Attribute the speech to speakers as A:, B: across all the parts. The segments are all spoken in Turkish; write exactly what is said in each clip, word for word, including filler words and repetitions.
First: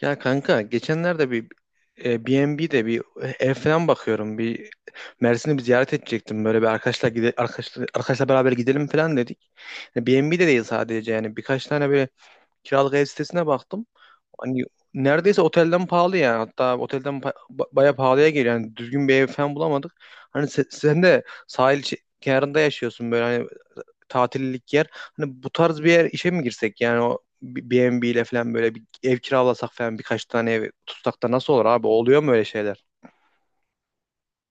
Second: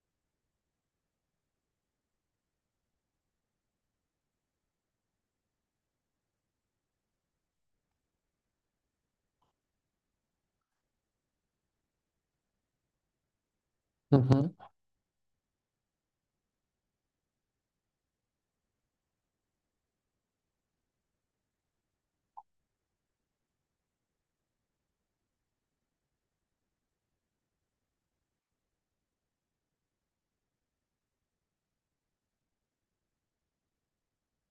A: Ya kanka geçenlerde bir e, B N B'de bir ev falan bakıyorum. Bir Mersin'i bir ziyaret edecektim. Böyle bir arkadaşlar gide arkadaşlar, arkadaşlar beraber gidelim falan dedik. Yani B N B'de değil, sadece yani birkaç tane böyle kiralık ev sitesine baktım.
B: Hı hı.
A: Hani neredeyse otelden pahalı yani. Hatta otelden pa- ba- bayağı pahalıya geliyor. Yani düzgün bir ev falan bulamadık. Hani se- sen de sahil şe- kenarında yaşıyorsun, böyle hani tatillik yer. Hani bu tarz bir yer işe mi girsek? Yani o B- B&B ile falan böyle bir ev kiralasak falan, birkaç tane ev tutsak da nasıl olur abi? Oluyor mu öyle şeyler?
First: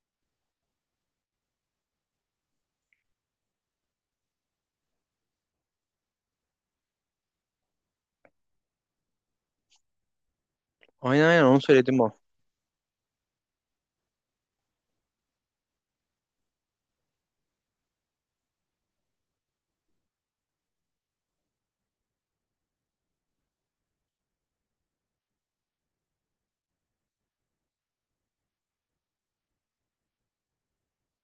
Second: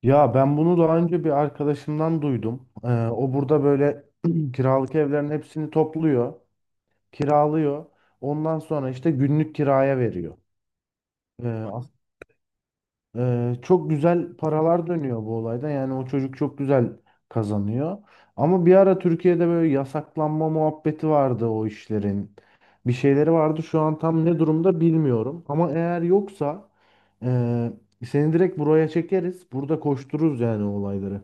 B: Ya ben bunu daha önce bir arkadaşımdan duydum. Ee, o burada böyle kiralık evlerin hepsini topluyor, kiralıyor. Ondan sonra işte günlük kiraya veriyor.
A: Aynen, aynen
B: Ee,
A: onu
B: as-
A: söyledim o.
B: ee, Çok güzel paralar dönüyor bu olayda. Yani o çocuk çok güzel kazanıyor. Ama bir ara Türkiye'de böyle yasaklanma muhabbeti vardı o işlerin. Bir şeyleri vardı. Şu an tam ne durumda bilmiyorum. Ama eğer yoksa ee, seni direkt buraya çekeriz. Burada koştururuz yani olayları.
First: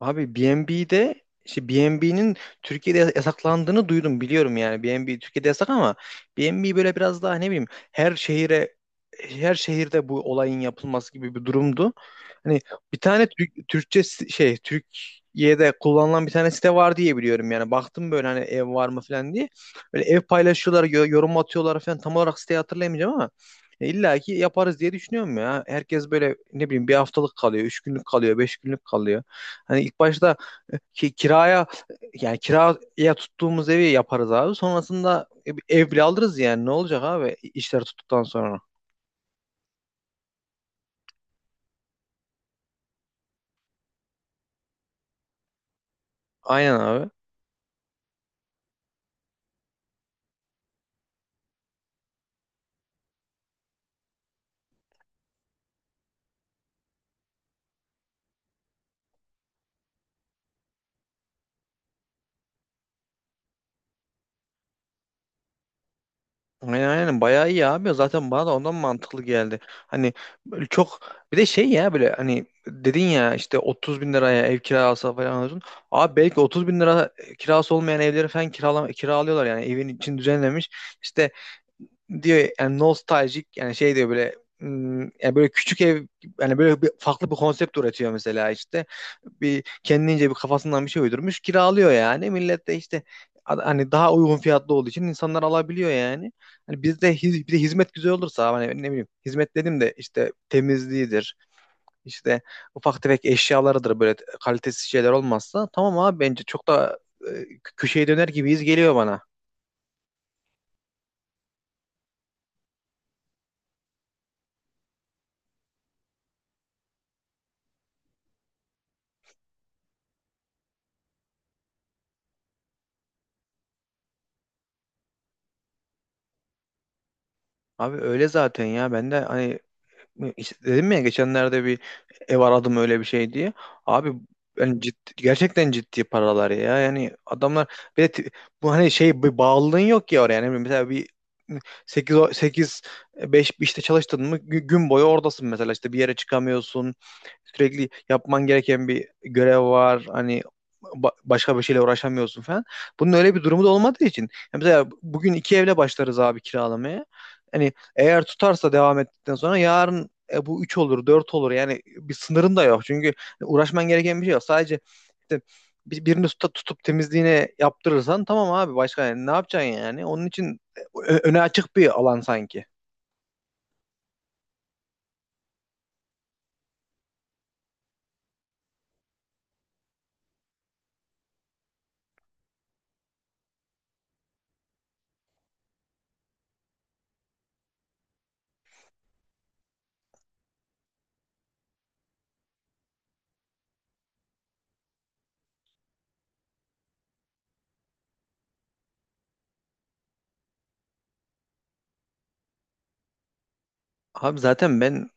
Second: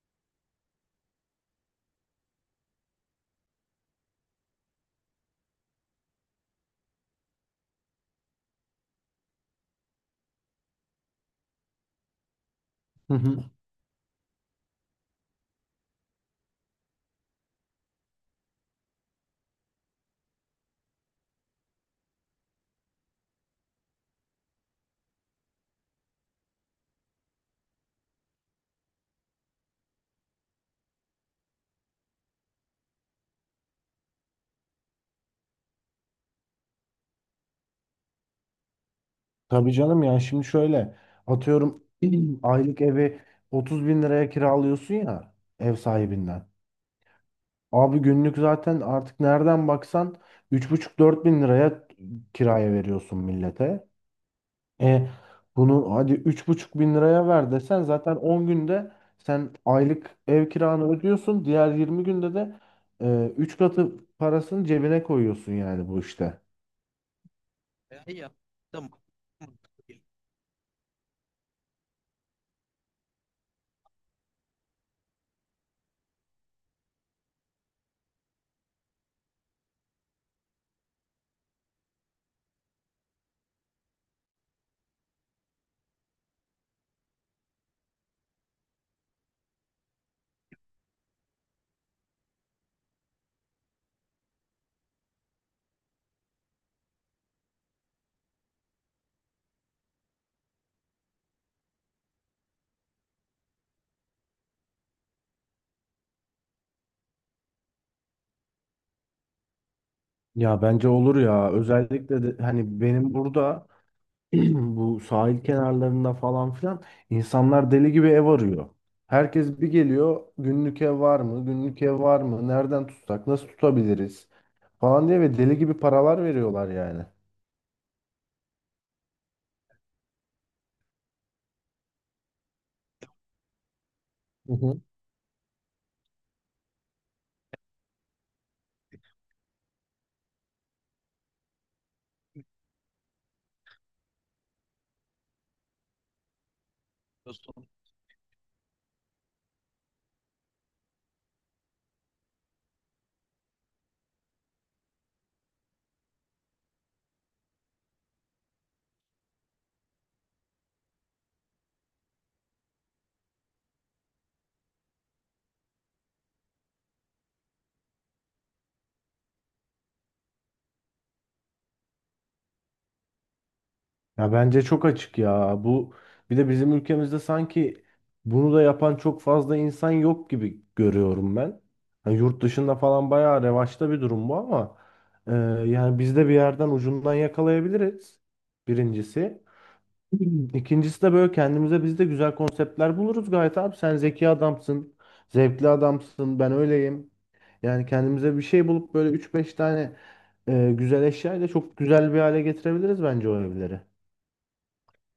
A: Abi B N B'de, işte B N B'nin Türkiye'de yasaklandığını duydum, biliyorum yani. B N B Türkiye'de yasak ama B N B böyle biraz daha ne bileyim her şehire her şehirde bu olayın yapılması gibi bir durumdu. Hani bir
B: Hı
A: tane
B: hı.
A: Türk, Türkçe si- şey, Türkiye'de kullanılan bir tane site var diye biliyorum yani. Baktım böyle hani ev var mı falan diye. Böyle ev paylaşıyorlar, yo- yorum atıyorlar falan. Tam olarak siteyi hatırlayamayacağım ama e, İlla ki yaparız diye düşünüyorum ya. Herkes böyle ne bileyim bir haftalık kalıyor, üç günlük kalıyor, beş günlük kalıyor. Hani ilk başta e, ki, kiraya yani kiraya tuttuğumuz evi yaparız abi. Sonrasında ev bile alırız yani, ne olacak abi işler tuttuktan sonra.
B: Tabii canım, yani şimdi şöyle atıyorum, aylık evi otuz bin liraya kiralıyorsun ya, ev sahibinden.
A: Aynen abi.
B: Abi günlük zaten artık nereden baksan üç buçuk dört bin liraya kiraya veriyorsun millete. E bunu hadi üç buçuk bin liraya ver desen zaten on günde sen aylık ev kiranı ödüyorsun. Diğer yirmi günde de e, üç katı parasını cebine koyuyorsun yani bu işte.
A: Aynen, aynen bayağı iyi abi. Zaten bana da ondan mantıklı geldi. Hani böyle çok, bir de şey ya, böyle hani dedin ya, işte otuz bin liraya ev kirası falan diyorsun. Abi belki otuz bin lira kirası olmayan evleri falan kirala, kiralıyorlar yani, evin için düzenlemiş. İşte diyor yani nostaljik, yani şey diyor böyle, hmm, yani böyle küçük ev, yani böyle bir, farklı bir konsept üretiyor mesela. İşte bir kendince bir kafasından bir şey uydurmuş kiralıyor yani, millet de işte, a- hani daha uygun fiyatlı olduğu için insanlar alabiliyor yani. Hani bizde hiz- bir de hizmet güzel olursa hani ne bileyim, hizmet dedim de işte, temizliğidir işte ufak tefek eşyalarıdır, böyle kalitesiz şeyler olmazsa tamam abi, bence çok da e, köşeye döner gibiyiz, geliyor bana.
B: Ya bence olur ya, özellikle de hani benim burada bu sahil kenarlarında falan filan insanlar deli gibi ev arıyor. Herkes bir geliyor, günlük ev var mı? Günlük ev var mı? Nereden tutsak? Nasıl tutabiliriz? Falan diye ve deli gibi paralar veriyorlar yani.
A: Abi öyle zaten ya, ben de hani. İşte dedim ya, geçenlerde bir ev aradım öyle bir şey diye. Abi
B: Hı hı.
A: yani ciddi, gerçekten ciddi paralar ya. Yani adamlar bir de ti- bu hani şey, bir bağlılığın yok ya oraya. Yani mesela bir sekiz sekiz e, beş işte çalıştın mı gü- gün boyu oradasın mesela, işte bir yere çıkamıyorsun. Sürekli yapman gereken bir görev var. Hani ba- başka bir şeyle uğraşamıyorsun falan. Bunun öyle bir durumu da olmadığı için. Ya mesela bugün iki evle başlarız abi kiralamaya. Hani eğer tutarsa devam ettikten sonra yarın e, bu üç olur dört olur, yani bir sınırın da yok. Çünkü uğraşman gereken bir şey yok. Sadece işte bir- birini tutup, tutup temizliğine yaptırırsan tamam abi, başka yani ne yapacaksın yani? Onun için e, ö- öne açık bir alan sanki.
B: Ya bence çok açık ya. Bu, bir de bizim ülkemizde sanki bunu da yapan çok fazla insan yok gibi görüyorum ben. Hani yurt dışında falan bayağı revaçta bir durum bu ama e, yani biz de bir yerden ucundan yakalayabiliriz. Birincisi. İkincisi de böyle kendimize biz de güzel konseptler buluruz gayet abi. Sen zeki adamsın, zevkli adamsın, ben öyleyim. Yani kendimize bir şey bulup böyle üç beş tane e, güzel eşyayla çok güzel bir hale getirebiliriz bence o evleri.
A: Abi zaten ben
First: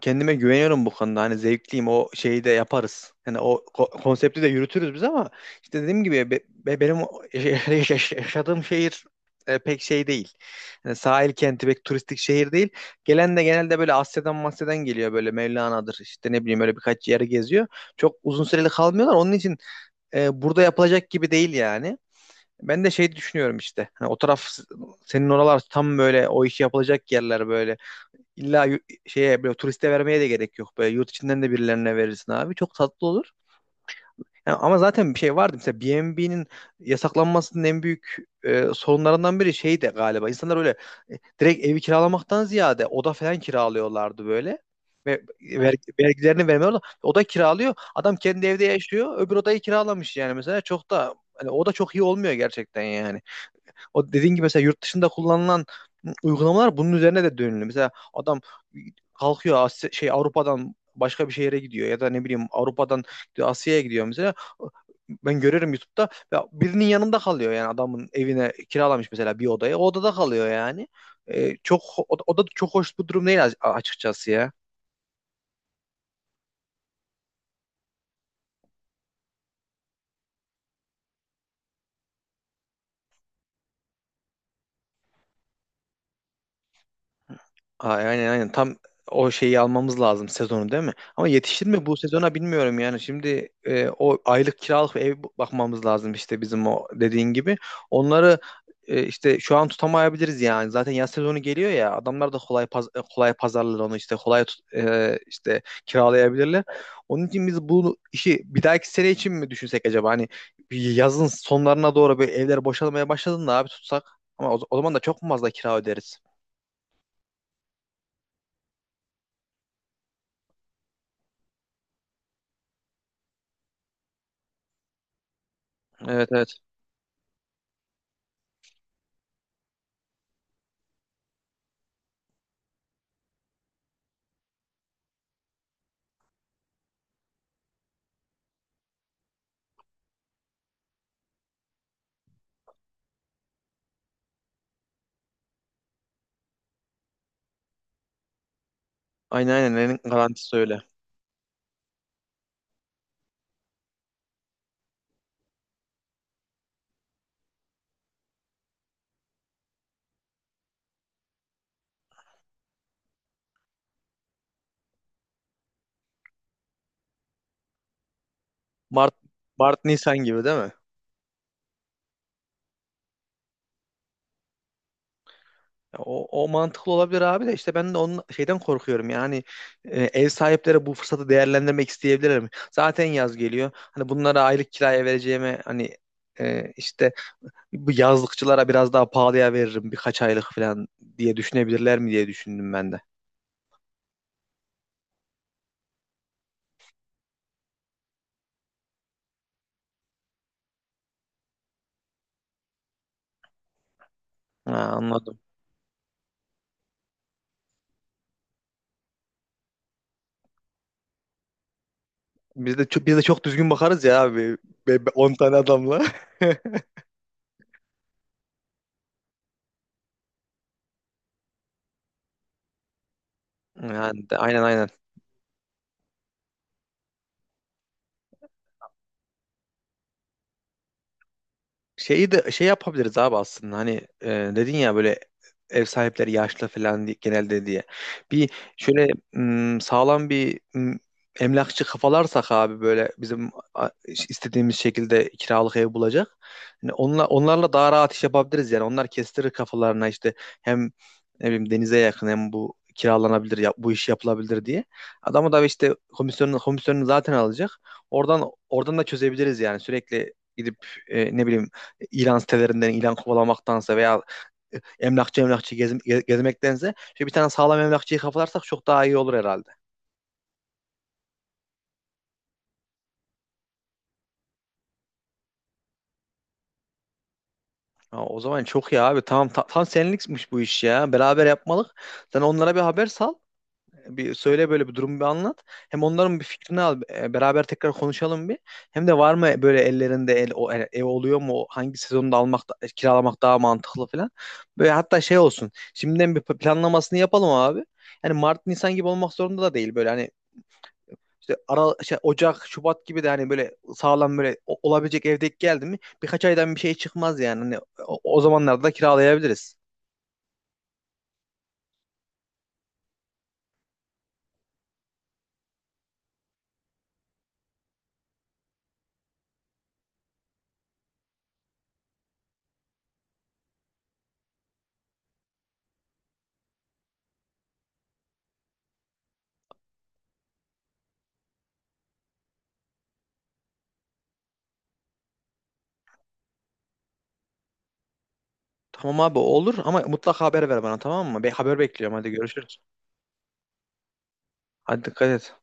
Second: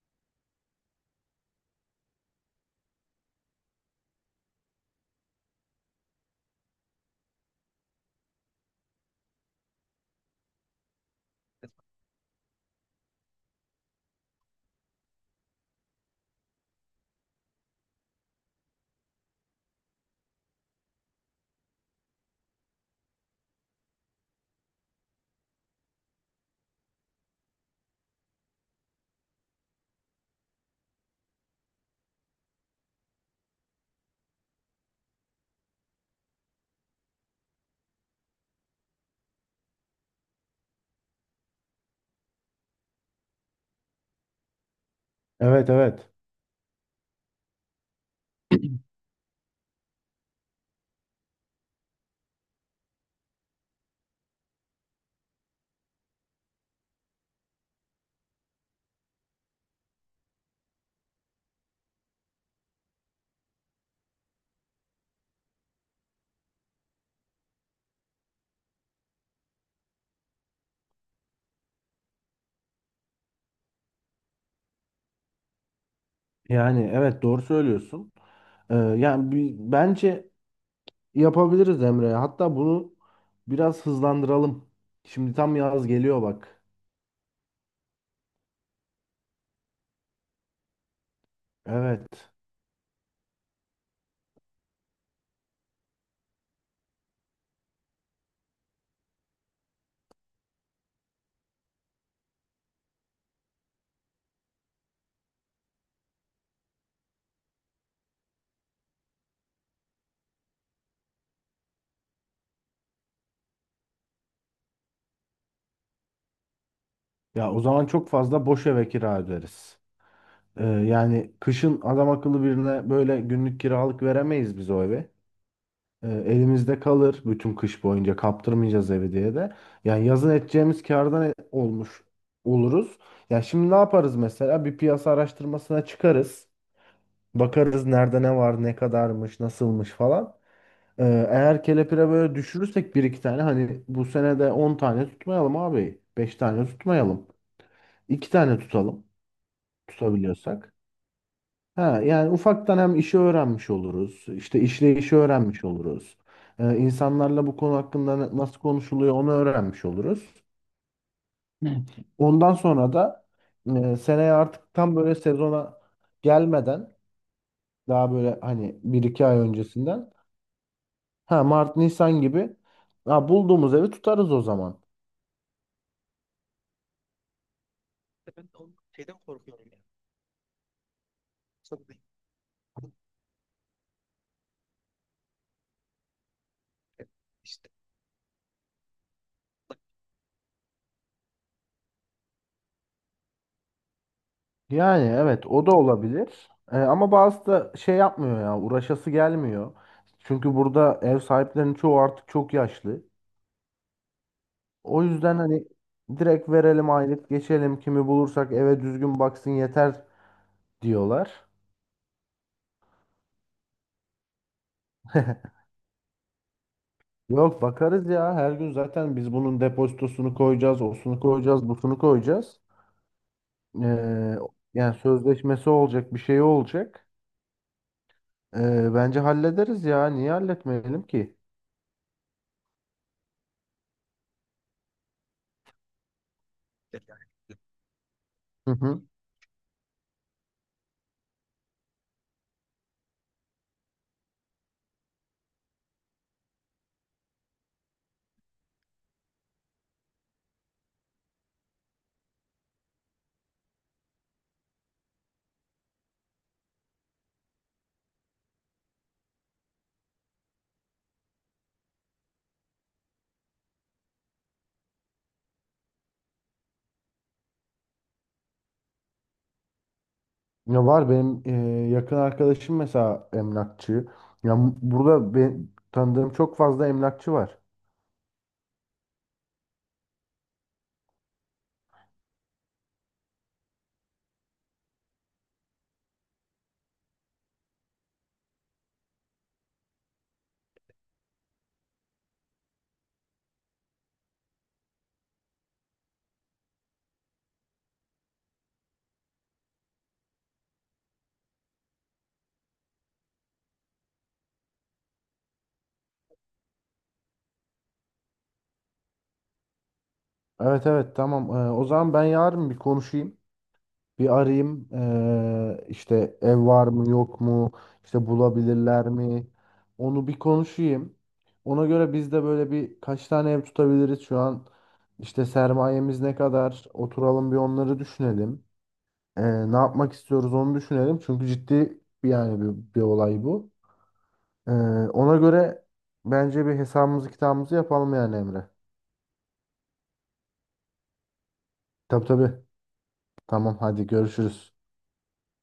A: kendime güveniyorum bu konuda. Hani zevkliyim, o şeyi de yaparız. Yani o ko- konsepti de yürütürüz biz ama işte dediğim gibi be- be- benim o- yaş- yaş- yaş- yaşadığım şehir e, pek şey değil. Yani sahil kenti, pek turistik şehir değil. Gelen de genelde böyle Asya'dan Masya'dan geliyor, böyle Mevlana'dır işte, ne bileyim, öyle birkaç yere geziyor. Çok uzun süreli kalmıyorlar. Onun için e, burada yapılacak gibi değil yani. Ben de şey düşünüyorum işte. Hani o taraf, senin oralar tam böyle o işi yapılacak yerler böyle. İlla yu- şeye böyle turiste vermeye de gerek yok. Böyle yurt içinden de birilerine verirsin abi. Çok tatlı olur. Yani ama zaten bir şey vardı. Mesela B N B'nin yasaklanmasının en büyük e, sorunlarından biri şey de galiba. İnsanlar öyle e, direkt evi kiralamaktan ziyade oda falan kiralıyorlardı böyle. Ve ver,
B: Evet,
A: Evet.
B: evet.
A: Vergilerini vermiyorlar. Oda kiralıyor. Adam kendi evde yaşıyor. Öbür odayı kiralamış yani mesela. Çok da hani oda çok iyi olmuyor gerçekten yani. O dediğin gibi mesela yurt dışında kullanılan uygulamalar bunun üzerine de dönülüyor. Mesela adam kalkıyor Asya, şey Avrupa'dan başka bir şehre gidiyor, ya da ne bileyim Avrupa'dan Asya'ya gidiyor mesela. Ben görürüm YouTube'da, ya birinin yanında kalıyor yani, adamın evine kiralamış mesela bir odayı. O odada kalıyor yani. Ee, çok, o, da o da çok hoş bu durum değil, açıkçası ya.
B: Yani evet, doğru söylüyorsun. Ee, yani bi- bence yapabiliriz Emre. Hatta bunu biraz hızlandıralım. Şimdi tam yaz geliyor bak.
A: Ay- Aynen, aynen tam o şeyi almamız lazım sezonu, değil mi? Ama yetişir mi bu
B: Evet.
A: sezona, bilmiyorum yani. Şimdi e, o aylık kiralık ev bakmamız lazım işte, bizim o dediğin gibi. Onları e, işte şu an tutamayabiliriz yani. Zaten yaz sezonu geliyor ya, adamlar da kolay paz e, kolay pazarlar onu, işte kolay tut- e, işte kiralayabilirler. Onun için biz bu işi bir dahaki sene için mi düşünsek acaba? Hani bir yazın sonlarına doğru böyle evler boşalmaya başladığında abi tutsak, ama o, o zaman da çok mu fazla kira öderiz?
B: Ya o zaman çok fazla boş eve kira öderiz. Ee, yani kışın adam akıllı birine böyle günlük kiralık veremeyiz biz o eve. Ee,
A: Evet, evet.
B: elimizde kalır bütün kış boyunca, kaptırmayacağız evi diye de. Yani yazın edeceğimiz kârdan e- olmuş oluruz. Ya şimdi ne yaparız mesela? Bir piyasa araştırmasına çıkarız. Bakarız nerede ne var, ne kadarmış, nasılmış falan. Ee, Eğer kelepire böyle düşürürsek bir iki tane, hani bu sene de on tane tutmayalım abi, beş tane tutmayalım, iki tane tutalım
A: Aynen, aynen en garantisi
B: tutabiliyorsak.
A: öyle.
B: Ha, yani ufaktan hem işi öğrenmiş oluruz, işte işleyişi öğrenmiş oluruz. Ee, insanlarla bu konu hakkında na- nasıl konuşuluyor onu öğrenmiş oluruz. Ondan sonra da e, seneye artık tam böyle sezona gelmeden, daha böyle hani bir
A: Mart
B: iki ay
A: Mart
B: öncesinden.
A: Nisan gibi değil mi?
B: Ha Mart Nisan gibi. Ha, bulduğumuz evi tutarız o zaman.
A: Ya O, o mantıklı olabilir abi de, işte ben de onun şeyden korkuyorum yani, e, ev sahipleri bu fırsatı değerlendirmek isteyebilirler mi? Zaten yaz geliyor. Hani bunlara aylık kiraya vereceğime hani e, işte bu yazlıkçılara biraz daha pahalıya veririm birkaç aylık falan diye düşünebilirler mi, diye düşündüm ben de.
B: Yani evet, o da olabilir. Ee, ama bazı da şey yapmıyor ya, uğraşası gelmiyor. Çünkü burada ev sahiplerinin çoğu artık çok yaşlı.
A: Ha,
B: O yüzden
A: anladım.
B: hani direkt verelim, aylık geçelim, kimi bulursak eve düzgün baksın yeter diyorlar.
A: Biz de çok, biz de çok düzgün bakarız ya abi. Be, be- on tane adamla.
B: Yok, bakarız ya her gün zaten biz, bunun depozitosunu koyacağız, osunu koyacağız, busunu koyacağız.
A: Yani
B: Ee,
A: de- aynen, aynen.
B: Yani sözleşmesi olacak, bir şey olacak. Ee, bence hallederiz ya. Niye halletmeyelim ki?
A: Şeyi de şey yapabiliriz abi, aslında hani e, dedin ya böyle, ev sahipleri yaşlı falan diye, genelde diye. Bir
B: Hı hı.
A: şöyle m, sağlam bir m, emlakçı kafalarsak abi, böyle bizim a, istediğimiz şekilde kiralık ev bulacak. Hani onla, onlarla daha rahat iş yapabiliriz yani. Onlar kestirir kafalarına işte, hem ne bileyim denize yakın hem bu kiralanabilir ya, bu iş yapılabilir diye. Adamı da işte komisyonunu komisyonunu zaten alacak. Oradan oradan da çözebiliriz yani, sürekli gidip e, ne bileyim ilan sitelerinden ilan kovalamaktansa veya emlakçı emlakçı gez, gez- gezmektense şöyle bir tane sağlam emlakçıyı kafalarsak çok daha iyi olur herhalde.
B: Ya var benim e, yakın arkadaşım mesela emlakçı. Ya m- burada ben, tanıdığım çok fazla emlakçı var.
A: Ha, o zaman çok iyi abi. Tamam, ta- tam senlikmiş bu iş ya. Beraber yapmalık. Sen onlara bir haber sal. Bir söyle, böyle bir durumu bir anlat. Hem onların bir fikrini al. E, Beraber tekrar konuşalım bir. Hem de var mı böyle ellerinde el, o, e, ev, oluyor mu? Hangi sezonda almak da- e, kiralamak daha mantıklı falan. Böyle hatta şey olsun, şimdiden bir planlamasını yapalım abi. Yani Mart Nisan gibi olmak zorunda da değil, böyle hani İşte ara, şey, Ocak, Şubat gibi de hani böyle sağlam, böyle o- olabilecek evdeki geldi mi birkaç aydan bir şey çıkmaz yani. Hani o, o zamanlarda da kiralayabiliriz.
B: Evet, evet, tamam. Ee, o zaman ben yarın bir konuşayım. Bir arayayım. Ee, işte ev var mı yok mu? İşte bulabilirler mi? Onu bir konuşayım. Ona göre biz de böyle bir kaç tane ev tutabiliriz şu an. İşte sermayemiz ne kadar? Oturalım bir onları düşünelim. Ee, ne yapmak istiyoruz onu düşünelim. Çünkü ciddi bir, yani bir, bir olay bu. Ee, Ona göre bence bir hesabımızı kitabımızı yapalım yani Emre.
A: Tamam abi olur ama mutlaka haber ver bana, tamam mı? Be, haber bekliyorum,
B: Tabii,
A: hadi
B: tabii.
A: görüşürüz.
B: Tamam, hadi görüşürüz.
A: Hadi dikkat et.